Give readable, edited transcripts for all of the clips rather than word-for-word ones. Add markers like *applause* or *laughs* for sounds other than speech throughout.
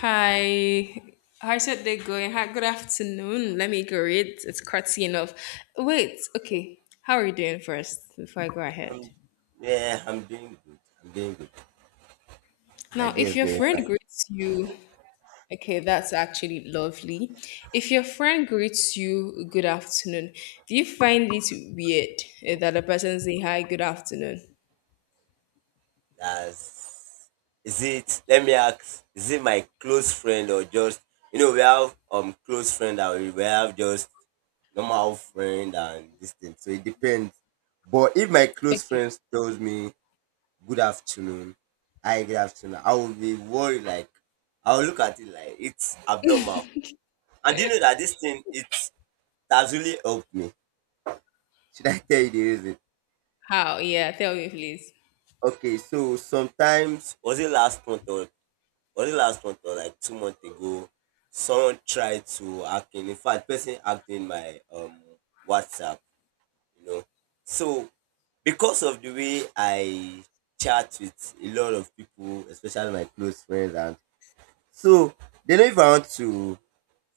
Hi. How's your day going? Hi, good afternoon. Let me go read. It's courtesy enough. Wait, okay. How are you doing first before I go ahead? I'm, yeah, I'm doing good. I'm doing good. My Now, day if is your going fine. friend greets you, okay, that's actually lovely. If your friend greets you, good afternoon, do you find it weird, that a person say hi, good afternoon? That's Is it? Let me ask. Is it my close friend or just you know we have close friend and we have just normal friend and this thing. So it depends. But if my close Okay. friend tells me good afternoon, hi good afternoon, I will be worried. Like I will look at it like it's abnormal. And do you *laughs* know that this thing it has really helped me. Should I tell you the reason? How? Yeah, tell me, please. Okay, so sometimes was it last month or was it last month or like 2 months ago? Someone tried to hack in. In fact, person hacked in my WhatsApp. You know, so because of the way I chat with a lot of people, especially my close friends, and so they know if I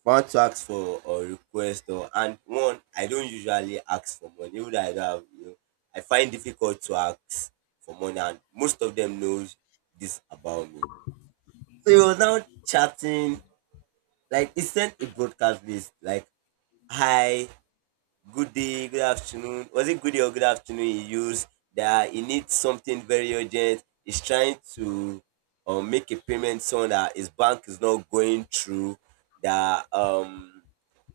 want to ask for or request or and one I don't usually ask for money even though I don't have, you know, I find difficult to ask for money and most of them knows this about me. So he was now chatting like he sent a broadcast list like hi good day, good afternoon. Was it good day or good afternoon he used that he needs something very urgent. He's trying to make a payment so that his bank is not going through that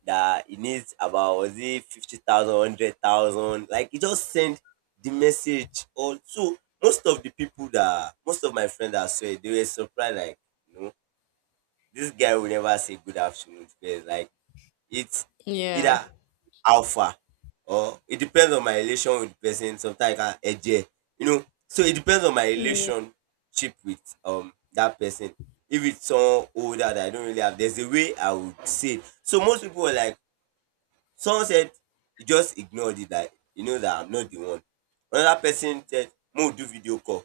that he needs about was it 50,000, like he just sent the message also most of the people that most of my friends that saw it, they were surprised like you know this guy will never say good afternoon to us. Like it's Yeah. either how far or it depends on my relation with the person. Sometimes I can ẹjẹ, you know, so it depends on my Yeah. relationship with that person. If it's someone older that I don't really have, there's a way I would say it. So most people were like someone said he just ignored it like he knows that I'm not the one. Another person said mo do video call,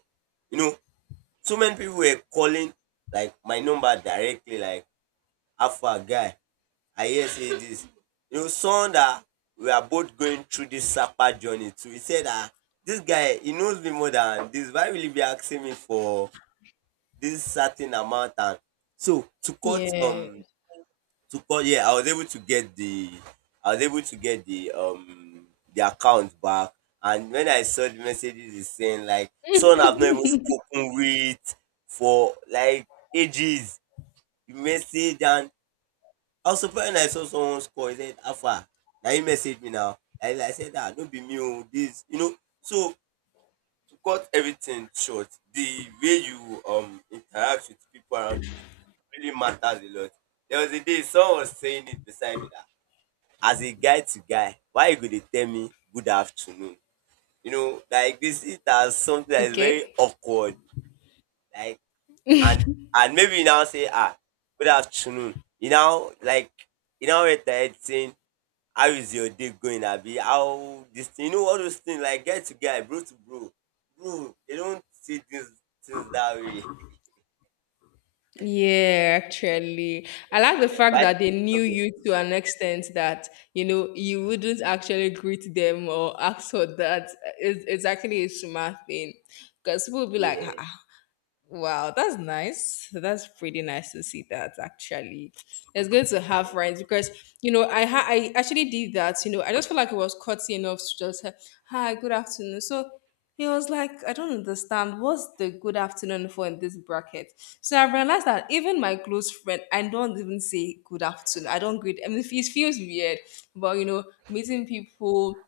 you know, so many people were calling like my number directly like how far guy I hear saying this. It was someone that we are both going through this Sapa journey too. He said that this guy, he knows me more than this. Why will he be asking me for this certain amount? And so to cut Yeah. To cut, yeah, I was able to get the I was able to get the account back. And when I saw the messages he's saying like someone I've not even *laughs* spoken with for like ages, you message and I was surprised when I saw someone score. He said, Alpha, now you message me now. I said, ah, don't be me, oh, this, you know. So, to cut everything short, the way you interact with people around you, it really matters a lot. There was a day someone was saying it beside me that, as a guy to guy, why you going to tell me good afternoon? You know, like this is as something that is very Okay. awkward. Like, and and maybe you now say, ah, good afternoon. You now like, you know, it's saying, how is your day going abi how this thing you know all those things like guy to guy bro to bro bro they don't see things that way. Yeah, actually, I like the *laughs* fact But that they knew okay, you to an extent that you know you wouldn't actually greet them or ask for that. It's actually a smart thing because people will be like, yeah, "Ah, wow, that's nice." That's pretty nice to see that actually. It's good to have yeah. friends because you know I actually did that. You know I just felt like it was courtesy enough to just say, hi, good afternoon. So he was like, I don't understand what's the good afternoon for in this bracket. So I realized that even my close friend, I don't even say good afternoon. I don't greet. I mean, it feels weird, but meeting people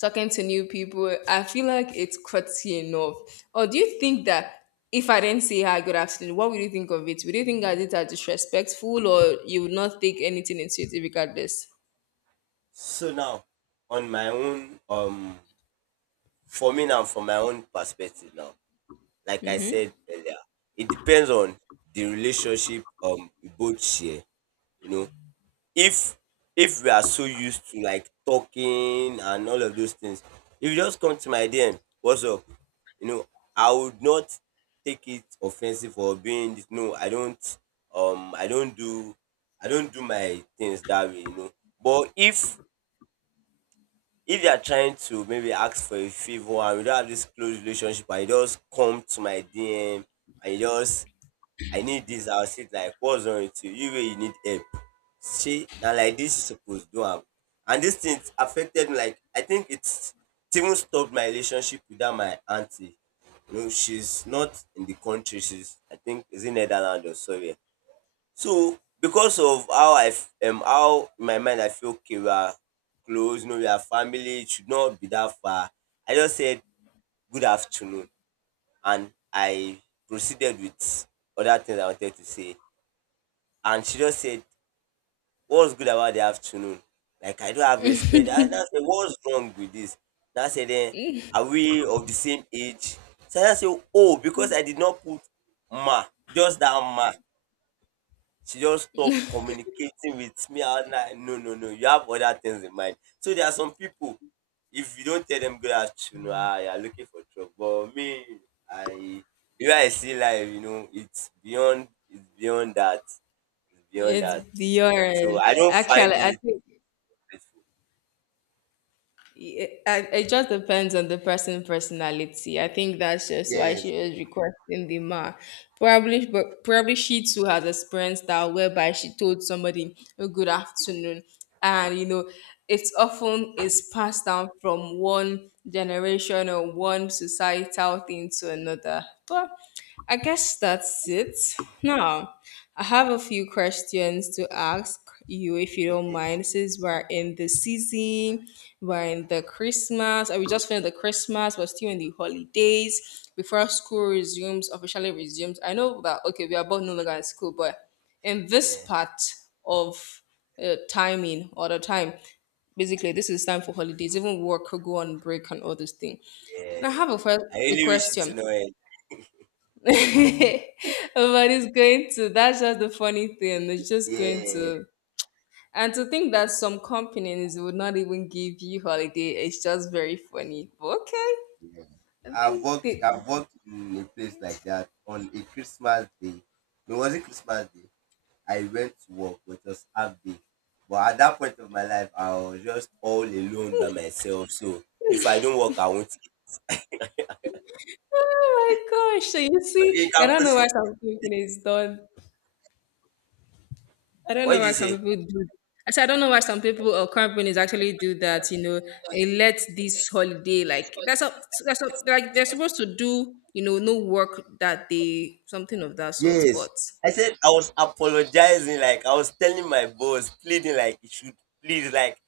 talking to new people. I feel like it's cutty enough. Or do you think that if I didn't say hi, good afternoon, what would you think of it? Would you think I did that disrespectful or you would not take anything into it regardless? So now, on my own, for me now, from my own perspective now, like I said earlier, it depends on the relationship we both share, you know. If we are so used to like talking and all of those things, if you just come to my DM, what's up? You know, I would not take it offensive or being this- no, um I don't do I don't do my things that way, you know. But if you are trying to maybe ask for a favor and we don't have this close relationship and you just come to my DM and you just I need this. I'll sit like, what's wrong with you? You really need help. See now like this you suppose do am. And this thing affected me. Like I think it's it even stopped my relationship with that my auntie. You know, she's not in the country, she's I think is in Netherlands or somewhere. So because of how how in my mind I feel okay, we are close, you know, we are family, it should not be that far. I just said good afternoon and I proceeded with other things I wanted to say and she just said, "What's good about the afternoon? Like I don't have respect." And I said, "What's wrong with this?" And I said, "Then are we of the same age?" So I said, "Oh, because I did not put ma, just that ma." She just stopped communicating with me. I was like, "No, no, no, you have other things in mind." So there are some people. If you don't tell them good afternoon, ah, you are looking for trouble. But me, I the way I see life, you know, it's beyond that. It's beyond It's that. So beyond. I don't find Actually, I it. think it just depends on the person personality. I think that's just why she Yes. was requesting the ma. Probably, but probably she too has experienced that whereby she told somebody a good afternoon, and it's often is passed down from one generation or one societal thing to another. But I guess that's it. Now, I have a few questions to ask you if you don't Okay. mind, since we're in the season, we're in the Christmas, and we just finished the Christmas, we're still in the holidays before school resumes, officially resumes. I know that, okay, we are both no longer in school, but in this Yeah. part of timing or the time, basically, this is time for holidays, even work could go on break and all this thing. Yeah. Now, I have a, fir- I a really wish it to question. know it. *laughs* But it's going to. That's just the funny thing. It's just going Yeah, to. And to think that some companies would not even give you holiday, it's just very funny. But okay, yeah. I I've think worked. the. In a place like that on a Christmas day. No, it wasn't Christmas day. I went to work, which was half day. But at that point of my life, I was just all alone by myself. So if I don't work, I won't eat. Oh my gosh! So you Okay, see, you I can don't know why proceed. some companies don't. I don't What know did why you some say? people do. I said I don't know why some people or companies actually do that. You know, they let this holiday like that's up. That's up. Like they're supposed to do. You know, no work that day, something of that sort. But Yes. I said I was apologizing, like I was telling my boss, pleading like it should please, like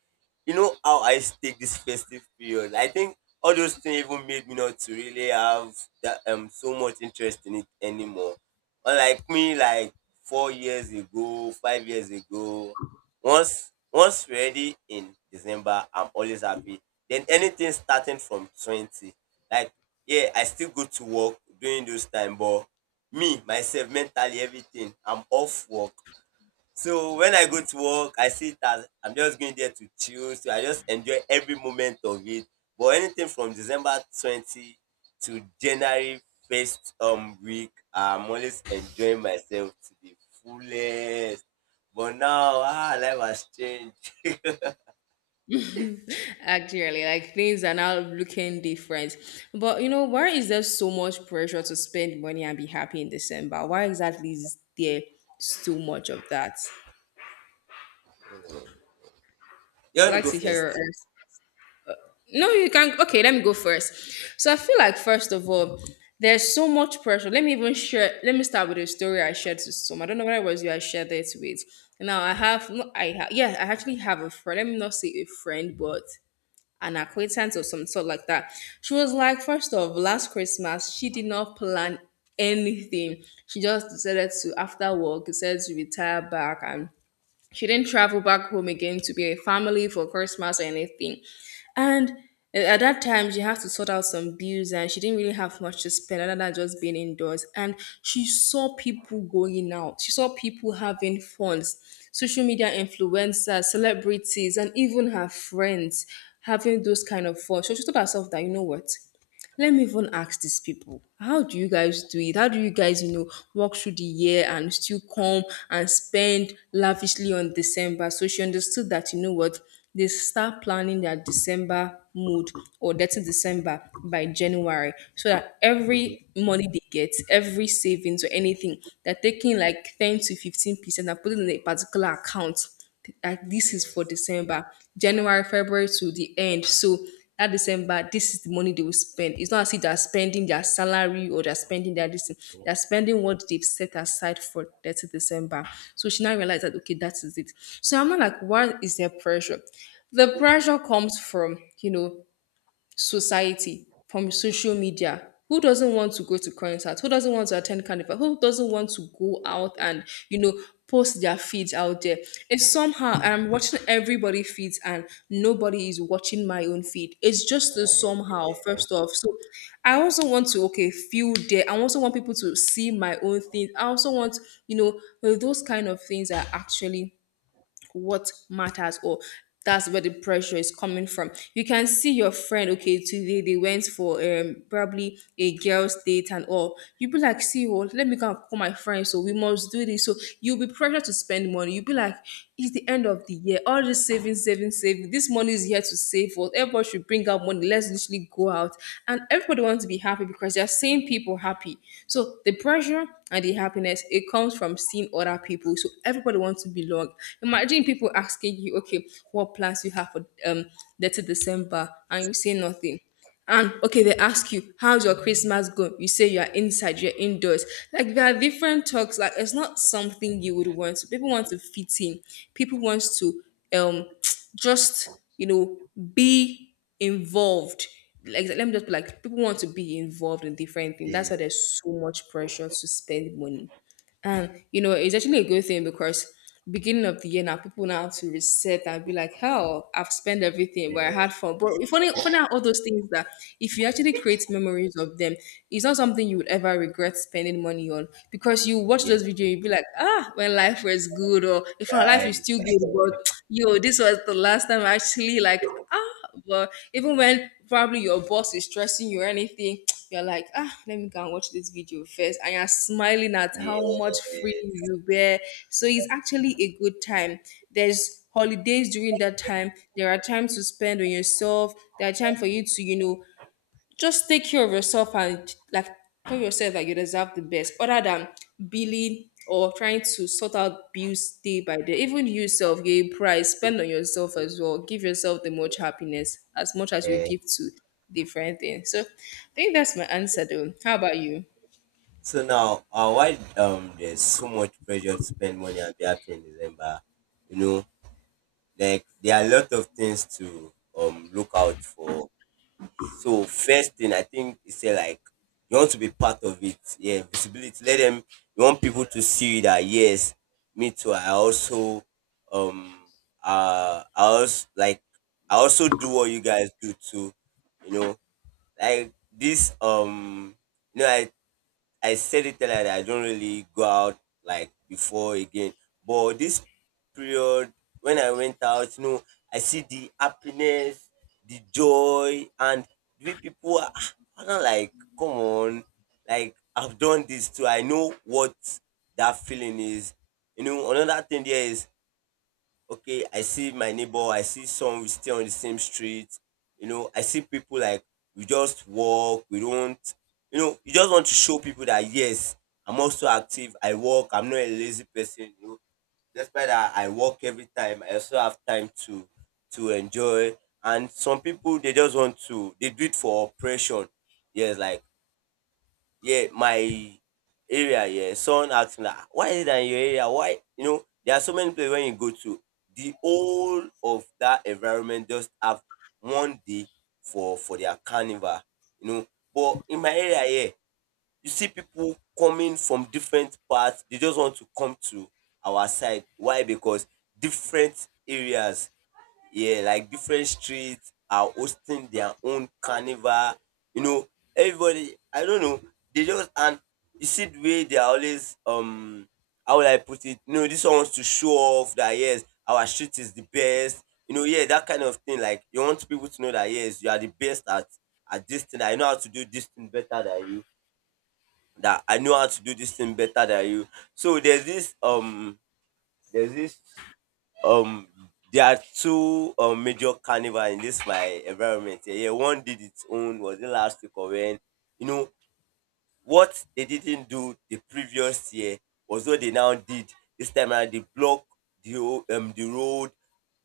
you know how I take this festive period. I think all those things even made me not to really have that so much interest in it anymore. Unlike me, like 4 years ago, 5 years ago, once ready in December, I'm always happy. Then anything starting from 20, like yeah, I still go to work during those time, but me myself mentally everything I'm off work. So when I go to work I see it as I'm just going there to chill so I just enjoy every moment of it. But anything from December 20 to January first week I'm always enjoying myself to the fullest. But now, ah, life has changed. *laughs* actually, like things are now looking different. But you know, why is there so much pressure to spend money and be happy in December? Why exactly is there so much of that? You I'd want to like go to hear first. your answer. No, you can. Okay, let me go first. So I feel like first of all, there's so much pressure. Let me even share. Let me start with a story I shared to some. I don't know whether it was you I shared it with. Now I have no. Yeah. I actually have a friend. Let me not say a friend, but an acquaintance or some sort like that. She was like, first off, last Christmas, she did not plan anything. She just decided to, after work, decided to retire back and she didn't travel back home again to be a family for Christmas or anything. And at that time, she had to sort out some bills and she didn't really have much to spend other than just being indoors. And she saw people going out, she saw people having fun, social media influencers, celebrities, and even her friends having those kind of fun. So she told herself that, you know what? Let me even ask these people, how do you guys do it? How do you guys, walk through the year and still come and spend lavishly on December? So she understood that, you know what, they start planning their December mood or 30 December by January so that Mhm. every money they get, every savings or anything, they're taking like 10 to 15% and putting in a particular account like this is for Yes, December, January, February to the end. So that December, this is the money they will spend. It's not as if they're spending their salary or they're spending their this thing. They're spending what they've set aside for 30 December. So she now realized that, okay, that is it. So I'm not like, why is there pressure? The pressure comes from, society, from social media. Who doesn't want to go to concerts? Who doesn't want to attend carnival? Who doesn't want to go out and, you know, post their feeds out there? And somehow I'm watching everybody feeds and nobody is watching my own feed. It's just the somehow, first off. So I also want to, okay, feel there. I also want people to see my own things. I also want, you those kind of things are actually what matters or that's where the pressure is coming from. You can see your friend, okay, today they went for probably a girl's date and all. You be like, see what, let me go and call my friend. So we must do this. So you'll be pressured to spend money. You'll be like, it's the end of the year. All this saving, saving, saving. This money is here to save for. Everyone should bring out money. Let's literally go out. And everybody wants to be happy because they're seeing people happy. So the pressure and the happiness, it comes from seeing other people. So everybody wants to belong. Imagine people asking you, okay, what plans you have for 30 December, and you say nothing. And okay, they ask you, how's your Christmas going? You say you're inside, you're indoors. Like there are different talks, like it's not something you would want. So people want to fit in. People want to, um *tsk* just be involved. Like let me just put like people want to be involved in different things. That's why yes, there's so much pressure to spend money. And it's actually a good thing because beginning of the year now, people now have to reset and be like, hell, I've spent everything, but I yes, had fun. But if only funny how all those things that if you actually create memories of them, it's not something you would ever regret spending money on. Because you watch yes, those videos, you'll be like, ah, when life was good, or if our life is try. still good, but *tsk* yo, this was the last time I actually like ah, but even when probably your boss is stressing you or anything, you're like, ah, let me go and watch this video first. And you're smiling at how *laughs* much free Yes, you were. So it's actually a good time. There's holidays during that time. There are times to spend on yourself. There are times for you to, just take care of yourself and like tell yourself that you deserve the best other than billing or trying to sort out bills day by day. Even you yourself, you price spend on yourself as well, give yourself the much happiness as much as you yes. give to different things. So I think that's my answer, though. How about you? So now, why there's so much pressure to spend money and be happy in December, you know, like there are a lot of things to look out for. So first thing I think is say like you want to be part of it. Yeah, visibility. Let them. You want people to see that yes, me too. Um I also like I also do what you guys do too. You know, like this you know I said it earlier that I don't really go out like before again. But this period when I went out, you know, I see the happiness, the joy, and the way people are ah, I'm not like, come on, like I've done this too. I know what that feeling is. You know, another thing there is okay, I see my neighbor, I see some we stay on the same street, you know, I see people like we just walk, we don't, you know, you just want to show people that yes, I'm also active, I walk, I'm not a lazy person, you know. Despite that I walk every time, I also have time to enjoy. And some people they just want to they do it for oppression. Yes, like yeah, my area, yeah, someone asked me, like, why is it that in your area? Why? You know, there are so many places when you go to, the whole of that environment just have one day for their carnival, you know. But in my area here, you see people coming from different parts. They just want to come to our side. Why? Because different areas yeah, like different streets are hosting their own carnival. You know, everybody, I don't know, they just, and you see the way they are always, how will I put it? You know, this one wants to show off that, yes, our street is the best. You know, yeah, that kind of thing. Like, you want people to know that, yes, you are the best at this thing. I know how to do this thing better than you. That I know how to do this thing better than you. So there's this um there are two major carnival in this my environment here. Yeah, one did its own. Was it last week or when you know what they didn't do the previous year was what they now did this time around? They block the road.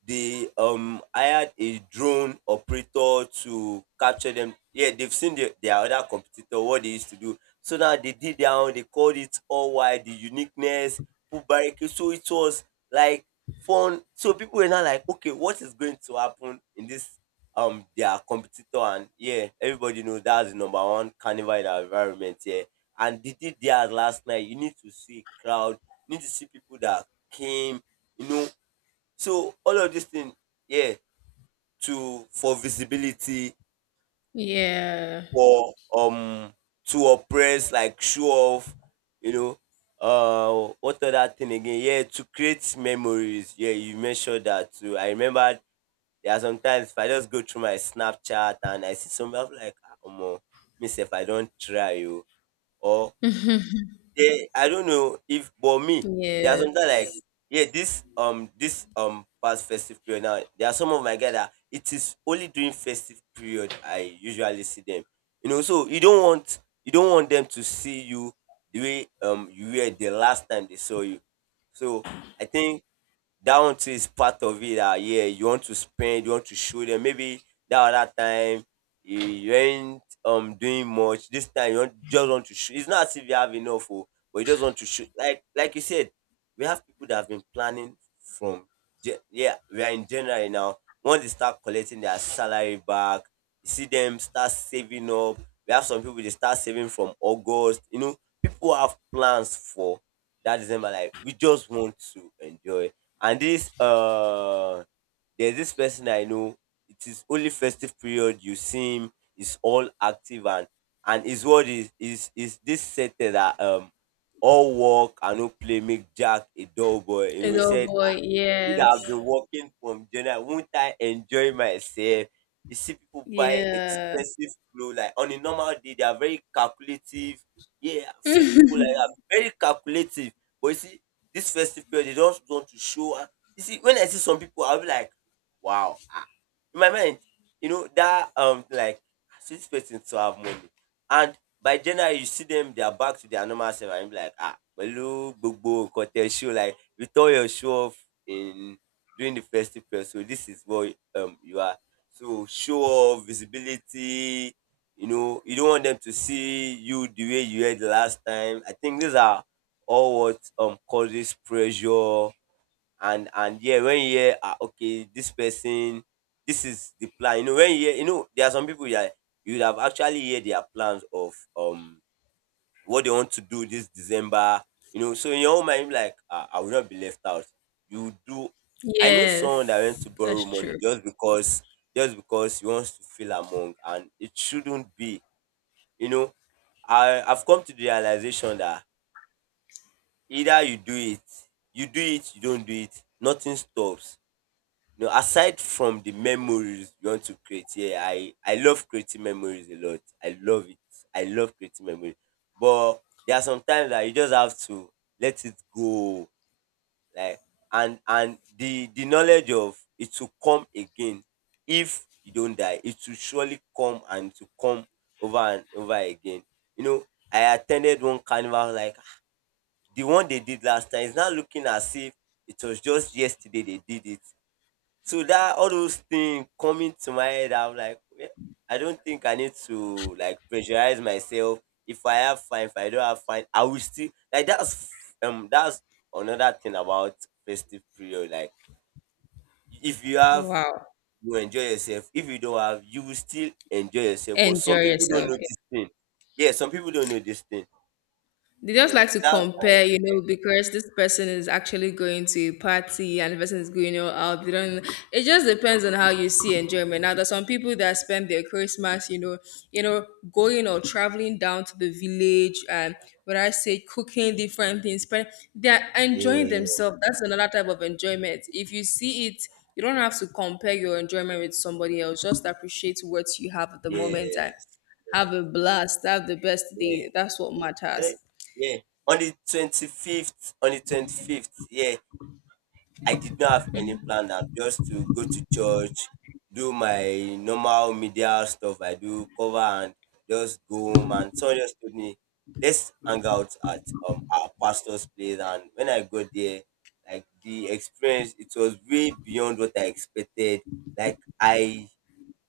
They hired a drone operator to capture them. Yeah, they've seen their other competitor, what they used to do. So now they did their own. They called it all wide the uniqueness, put barricade. So it was like fun. So people were now like, okay, what is going to happen in this their competitor? And yeah, everybody knows that's the number one carnival in our environment here. And they did theirs last night. You need to see crowd. You need to see people that came you know So all of these things, yeah, to for visibility, Yeah. for to oppress, like show off, you know. What other thing again? Yeah, to create memories. Yeah, you mentioned that too. I remember there are sometimes if I just go through my Snapchat and I see somebody I'm like, oh, myself, I don't try you, or yeah, I don't know if but me, there are sometimes Yes. like, yeah, this this past festive period now, there are some of my guys that it is only during festive period I usually see them. You know, so you don't want them to see you the way you were the last time they saw you. So I think that one too is part of it, that yeah, you want to spend, you want to show them maybe that other time you ain't doing much. This time you want, just want to show it's not as if you have enough, oh, but you just want to show, like you said, we have people that have been planning from yeah, we are in January now. Once they start collecting their salary back, you see them start saving up. We have some people, they start saving from August, you know. People have plans for that December, like, we just want to enjoy. And this There's this person I know, it is only festive period you see him, he's all active. And his word is this set, that all work and no play make Jack a dull boy. You know, he Adult said, boy. "I've Yes. been working from January. Won't I enjoy myself?" You see people buy Yeah. expensive clothes. Like on a normal day, they are very calculative. Yeah, I've seen people like that, very calculative. But you see, this festive period, they don't want to show. Ah. You see, when I see some people, I'll be like, wow. Ah. In my mind, that like, I see this person to have money. And by January, you see them, they are back to their normal self. And you be like, ah, hello, gbogbo, nkan tẹ show, like, with all your show off in during the festive period. So this is what you are. So show off, visibility. You know, you don't want them to see you the way you were the last time. I think these are all what causes pressure. And yeah, when you hear, ah, okay, this person, this is the plan. You know, when you hear, there are some people that you would have actually heard their plans of what they want to do this December, So in your own mind, like, ah, I will not be left out. You do. I know someone that went Yes. to borrow That's money, true. Just because he wants to feel among, and it shouldn't be. You know, I've come to the realization that either you do it, you don't do it, nothing stops. No, aside from the memories you want to create, yeah, I love creating memories a lot. I love it. I love creating memories. But there are some times that you just have to let it go. Like and the knowledge of it will come again. If you don't die, it will surely come, and to come over and over again. You know, I attended one carnival, like the one they did last time. It's now looking as if it was just yesterday they did it, so that all those things coming to my head, I'm like, "Yeah, I don't think I need to, like, pressurize myself. If I have, fine, if I don't have, fine, I will still, like, that's another thing about festive period. Like, if you have, Wow. you enjoy yourself. If you don't have, you will still enjoy yourself. But some Enjoy people don't yourself. know this thing. Yeah, some people don't know this thing. They You just know, like so to that's compare, you why- know, because this person is actually going to a party and the person is going out. They don't. It just depends on how you see enjoyment. Now, there's some people that spend their Christmas, you know, going or traveling down to the village and when I say cooking different things, but they're yeah, enjoying yeah, themselves. That's another type of enjoyment. If you see it, you don't have to compare your enjoyment with somebody else. Just appreciate what you have at the moment and yes, have yes, a blast. Have the best yes. day. That's what matters. Eh, yeah. On the 25th, yeah, I did not have any plan, that just to go to church, do my normal media stuff I do, cover, and just go home. And someone just told me, let's hang out at our pastor's place. And when I got there, like, the experience, it was way beyond what I expected. Like, I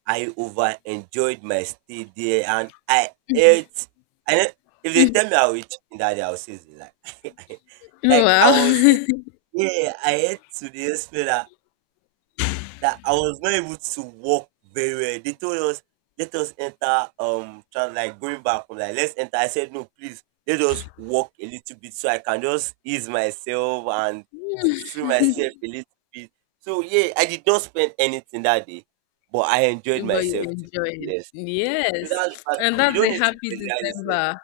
I over enjoyed my stay there. And I ate, I know, if they tell me I'll eat chicken that day, I'll say it's a lie. *laughs* Like I Wow. was, *laughs* yeah, I ate to the extent that, I was not able to walk very well. They told us, let us enter trans, like, going back home, like, let's enter. I said, no, please, let us walk a little bit so I can just ease myself and to free myself a little bit. So yeah, I did not spend anything that day, but I enjoyed But you myself to the enjoy it. fullest. So Yes. that's bad And though. You that's don't a need to happy penalize yourself. December.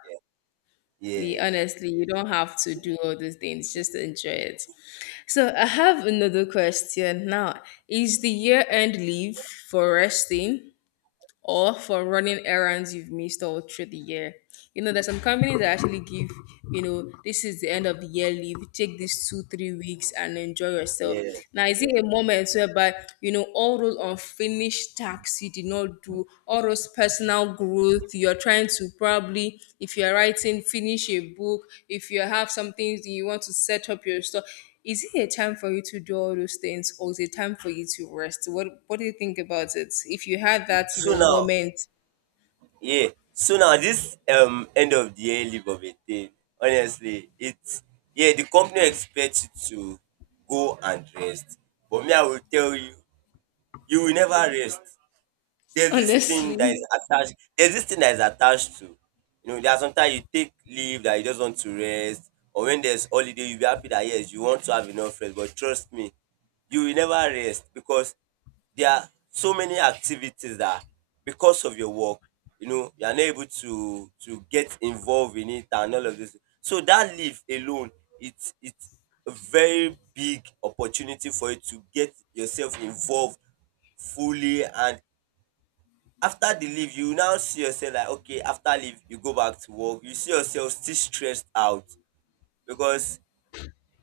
Yes. Honestly, you don't have to do all these things, just enjoy it. So, I have another question now. Is the year end leave for resting, or for running errands you've missed all through the year? You know, there's some companies that actually give, this is the end of the year leave, take these 2, 3 weeks and enjoy yourself. Yes. Now, is Yeah. it a moment whereby, you know, all those unfinished tasks you did not do, all those personal growth, you're trying to probably, if you're writing, finish a book, if you have something you want to set up your store, is it a time for you to do all those things or is it time for you to rest? What do you think about it? If you had that, you So know, now, moment yeah. So now this end of the year leave of a thing, honestly, it's, yeah, the company expects you to go and rest. But me, I will tell you, you will never rest. Honestly. There's this thing that is attached to, there are sometimes you take leave that you just want to rest, or when there's holiday you be happy that yes, you want to have enough rest. But trust me, you will never rest, because there are so many activities that because of your work, you know, you are not able to get involved in it, and all of this. So that leave alone, it's a very big opportunity for you to get yourself involved fully. And after the leave you now see yourself like, okay, after leave you go back to work, you see yourself still stressed out, because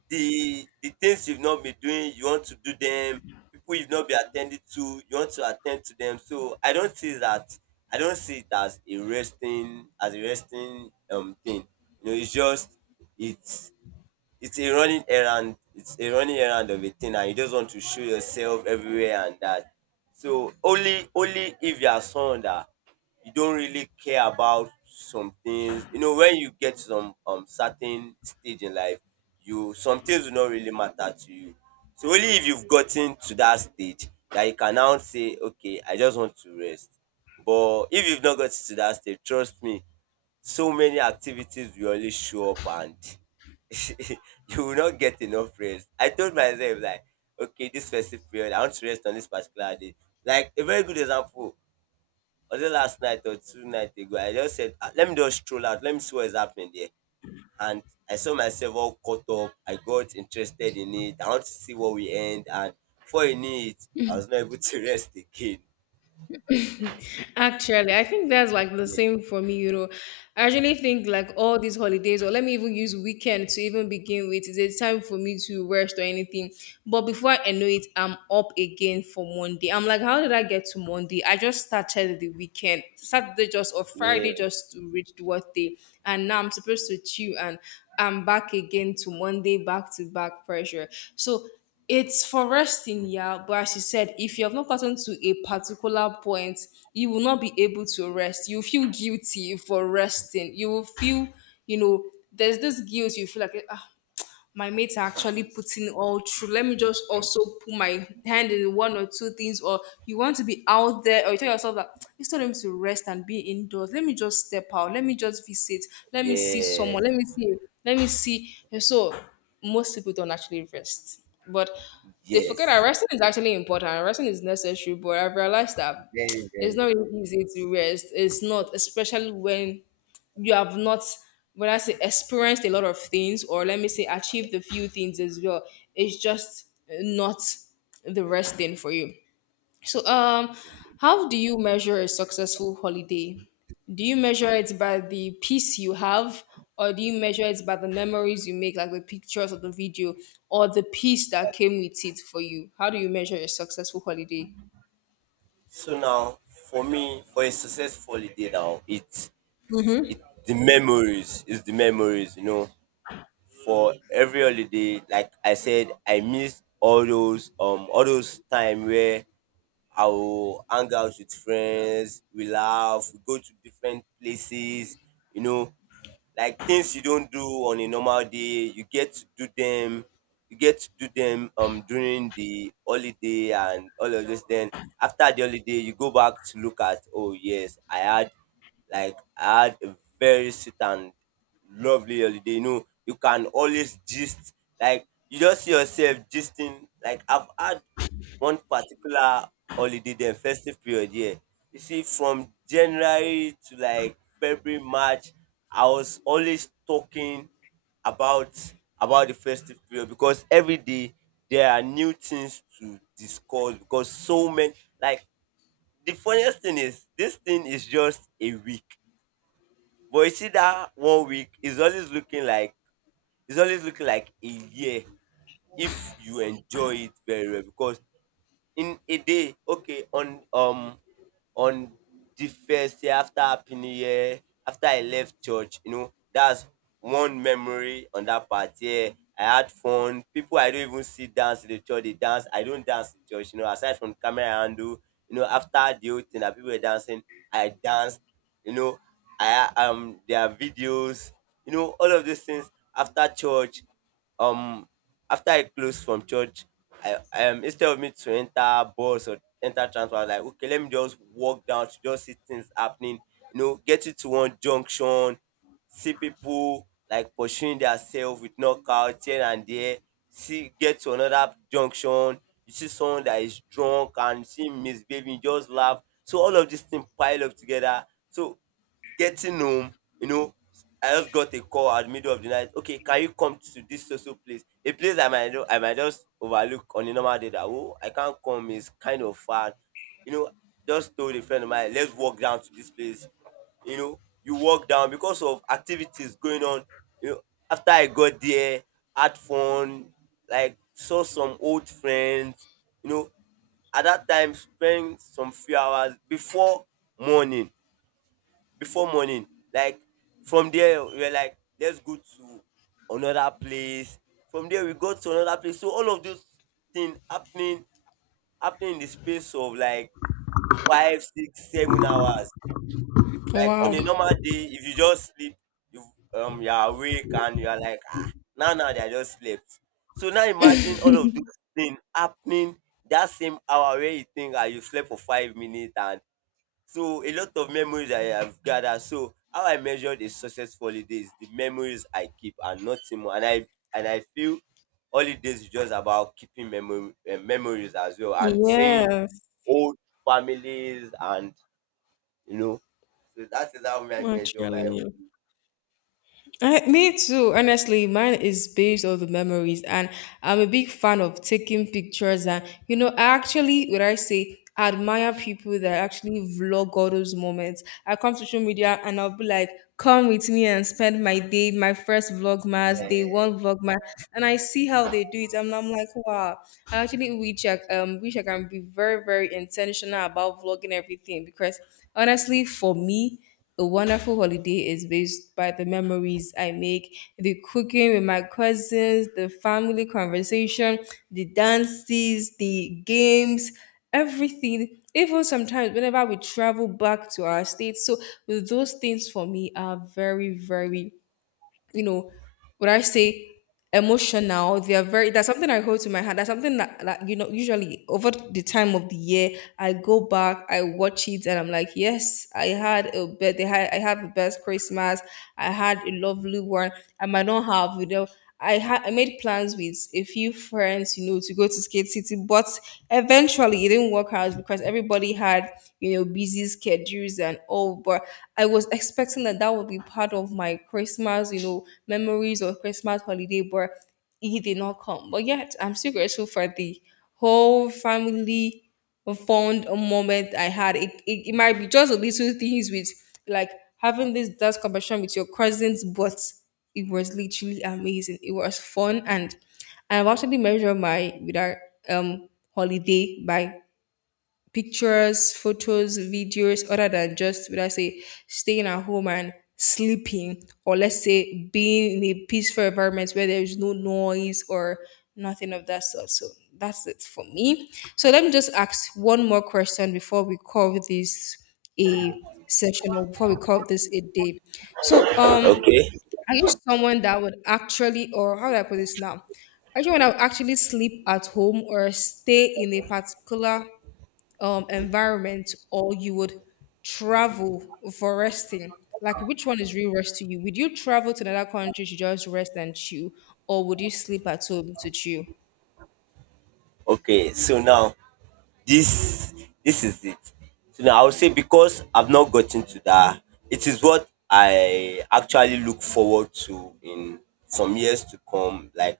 the things you've not been doing you want to do them, people you've not been attending to you want to attend to them. So I don't see that, I don't see it as a resting, as a resting thing. You know, it's just, it's it's a running errand, of a thing, and you just want to show yourself everywhere and that. So only, if you are someone that you don't really care about some things, you know, when you get some certain stage in life, you, some things will not really matter to you. So only if you've gotten to that stage that you can now say, okay, I just want to rest. But if you've not gotten to that stage, trust me, so many activities will only show up, and *laughs* you will not get enough rest. I told myself like, okay, this festive period, I want to rest on this particular day. Like a very good example, was it last night or two nights ago? I just said, "Ah, let me just stroll out, let me see what is happening there." And I saw myself all caught up. I got interested in it. I want to see what we end. And before you knew it, I was not able to *laughs* rest again. Actually, I think that's like the Yeah, same for me, you know. I actually think like all these holidays, or let me even use weekend to even begin with, is a time for me to rest or anything. But before I know it, I'm up again for Monday. I'm like, how did I get to Monday? I just started the weekend, Saturday just or yeah, Friday just to reach the workday, and now I'm supposed to chill and I'm back again to Monday, back to back pressure. So it's for resting, yeah. But as you said, if you have not gotten to a particular point, you will not be able to rest. You feel guilty for resting. You will feel, you know, there's this guilt you feel like, ah, my mates are actually putting all through. Let me just also put my hand in one or two things, or you want to be out there, or you tell yourself that it's time to rest and be indoors. Let me just step out. Let me just visit. Let me see yeah, someone. Let me see. Let me see. And so most people don't actually rest, but they forget that yes. resting is actually important. Resting is necessary, but I've realized that Very, it's not very. really easy to rest. It's not, especially when you have not when I say experienced a lot of things or let me say achieved a few things as well. It's just not the rest thing for you. So how do you measure a successful holiday? Do you measure it by the peace you have or do you measure it by the memories you make like the pictures or the video or the peace that came with it for you? How do you measure a successful holiday? So now, for me, for a successful holiday now, it's the memories. It's the memories, you know. For every holiday, like I said, I miss all those time where I will hang out with friends, we laugh, we go to different places, you know, like, things you don't do on a normal day you get to do them, during the holiday and all of this. Then after the holiday you go back to look at, oh yes, I had, like, I had a very sweet and lovely holiday. You know, you can always gist, like, you just see yourself gisting, like, I've had one particular holiday, then festive period, yeah. You see, from January to like February, March, I was always talking about about the festive period, because every day there are new things to discuss. Because so many, like the funniest thing is, this thing is just a week, but you see that one week is always looking like, it's always looking like a year, if you enjoy it very well. Because in a day, okay, on on the first day after happy new year, after I left church, you know, that's one memory, on that party, yeah. I had fun. People I don't even see dance in the church, they dance. I don't dance in church, you know, aside from camera handle. You know, after the whole thing that people were dancing, I danced, you know. I There are videos, you know, all of these things after church. um After I close from church, I instead of me to enter bus or enter transport, I was like, okay, let me just walk down to just see things happening. You know, get it to one junction, see people like pursuing themselves with knockout here and there. See, get to another junction, you see someone that is drunk and you see him misbehaving, you just laugh. So all of these things pile up together. So getting home, you know, I just got a call at the middle of the night. Okay, can you come to this social place? A place I might, I might just overlook on a normal day, that oh I can't come, it's kind of far. You know, just told a friend of mine, let's walk down to this place. You know, you walk down because of activities going on. You know, after I got there, had fun, like saw some old friends, you know, at that time spent some few hours before morning before morning. Like from there, we were like, let's go to another place. From there, we got to another place. So all of those things happening in the space of like five, six, 7 hours. Like on Wow. a normal day, if you just sleep, you you're awake and you're like, ah, now that I just slept. So now imagine all of those things happening that same hour where you think ah, you slept for 5 minutes. And so a lot of memories I have gathered. So how I measure the successful holiday is the memories I keep and nothing more. And I feel holidays is just about keeping memory, memories as well, and seeing Yes, old families and you know. So that is how I measure my actually. own. I, me too. Honestly, mine is based on the memories, and I'm a big fan of taking pictures. And you know, I actually, what I say, admire people that actually vlog all those moments. I come to social media and I'll be like, "Come with me and spend my day, my first vlogmas, day one vlogmas," and I see how they do it, and I'm like, "Wow!" I actually wish I can be very, very intentional about vlogging everything because honestly, for me. A wonderful holiday is based by the memories I make, the cooking with my cousins, the family conversation, the dances, the games, everything. Even sometimes, whenever we travel back to our state, so those things for me are very, very, you know, would I say emotional? They are very, that's something I hold to my heart. That's something that, that, you know, usually over the time of the year, I go back, I watch it, and I'm like, yes, I had a bet, They had, I had the best Christmas. I had a lovely one. I might not have, you know. I had I made plans with a few friends, you know, to go to Skate City, but eventually it didn't work out because everybody had, you know, busy schedules and all. But I was expecting that that would be part of my Christmas, you know, memories or Christmas holiday, but it did not come. But yet, I'm still grateful for the whole family a fond moment I had. It might be just a little things with like having this dance competition with your cousins, but it was literally amazing. It was fun and I've actually measured my without um holiday by pictures, photos, videos, other than just would I say staying at home and sleeping, or let's say being in a peaceful environment where there is no noise or nothing of that sort. So that's it for me. So let me just ask one more question before we call this a session or before we call this a day. So Okay. are you someone that would actually or how do I put this now? Are you someone that would actually sleep at home or stay in a particular environment or you would travel for resting? Like, which one is real rest to you? Would you travel to another country to just rest and chill, or would you sleep at home to chill? Okay, so now, this this is it. So now I would say, because I've not gotten to that, it is what I actually look forward to in some years to come. Like,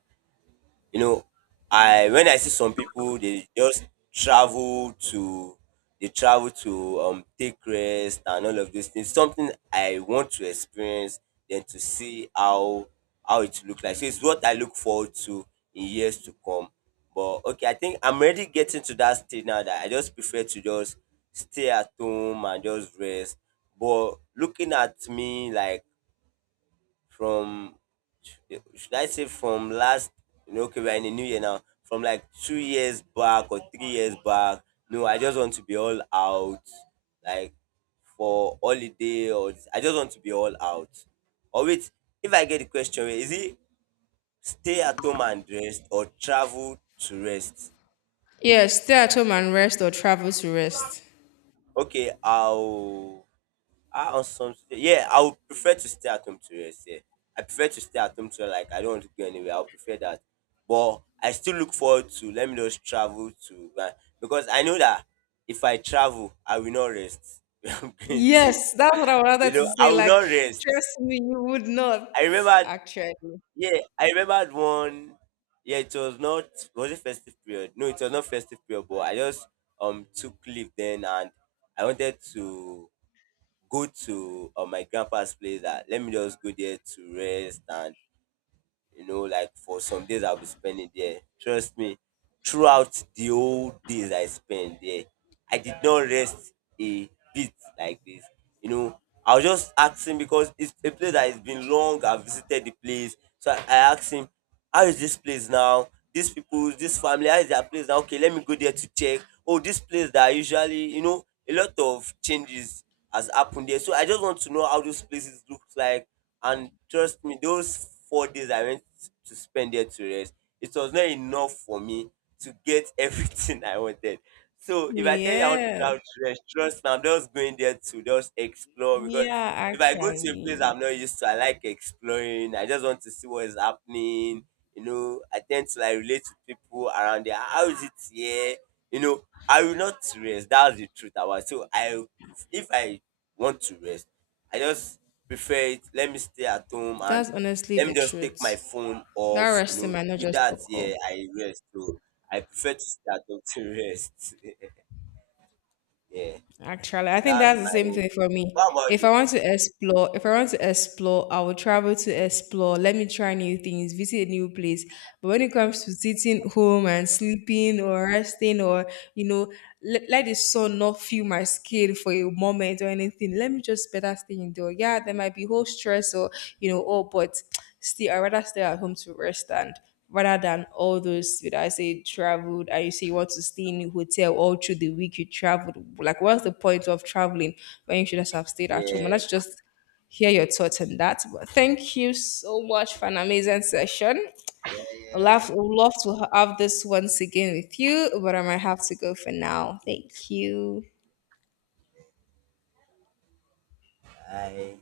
you know, I when I see some people, they just travel to, they travel to take rest and all of those things. Something I want to experience, then to see how it look like. So it's what I look forward to in years to come. But okay, I think I'm already getting to that stage now that I just prefer to just stay at home and just rest. But looking at me like, from, should I say from last you know, okay, we're in the new year now. From like 2 years back or 3 years back. No, I just want to be all out. Like for holiday or this. I just want to be all out. Or wait, if I get the question, wait, is it stay at home and rest or travel to rest? Yes, stay at home and rest, or travel to rest. Okay, I'll Ah, on some, yeah, I would prefer to stay at home to rest. Yeah, I prefer to stay at home to, like, I don't want to go anywhere. I would prefer that, but I still look forward to let me just travel to, because I know that if I travel, I will not rest. *laughs* I'm going to, Yes, that's what I you wanted to know, I say. will Like, not rest. trust me, you would not I remember, actually. yeah, I remembered one. Yeah, it was not, was it festive period? No, it was not festive period. But I just took leave then, and I wanted to go to, my grandpa's place, that let me just go there to rest and you know, like for some days I'll be spending there. Trust me, throughout the whole days I spent there, I did not rest a bit like this. You know, I was just asking because it's a place that has been long. I've visited the place, so I asked him, "How is this place now? These people, this family, how is their place now? Okay, let me go there to check." Oh, this place that I usually, you know, a lot of changes has happened there. So I just want to know how those places look like. And trust me, those 4 days I went to spend there to rest, it was not enough for me to get *laughs* everything I wanted. So if I tell you I want to Yeah, travel to rest, trust me, I'm just going there to just explore. Because yeah, if I go to a place actually, I'm not used to, I like exploring. I just want to see what is happening. You know, I tend to like relate to people around there. How is it here? You know, I will not rest. That's the truth about it. So I, if I want to rest, I just prefer it. Let me stay at home and that's honestly let the me just take my truth. phone That off. You resting know, might not with just that, occur. yeah, I rest. So I prefer to stay at home to rest. *laughs* Yeah. Actually, So I think that's that's the my same own. thing for me. What about If you? I want to explore, if I want to explore, I will travel to explore. Let me try new things, visit a new place. But when it comes to sitting home and sleeping or resting or, you know, let, let the sun not feel my skin for a moment or anything, let me just better stay indoor. Yeah, there might be whole stress or, you know, oh, but still, I'd rather stay at home to rest and rather than all those that I say traveled and you say you want to stay in a hotel all through the week you traveled. Like what's the point of traveling when you should just have stayed at home? Yeah. And that's just hear your thoughts on that. But thank you so much for an amazing session. Yeah, I'd yeah. love, would love to have this once again with you, but I might have to go for now. Thank you. Đấy.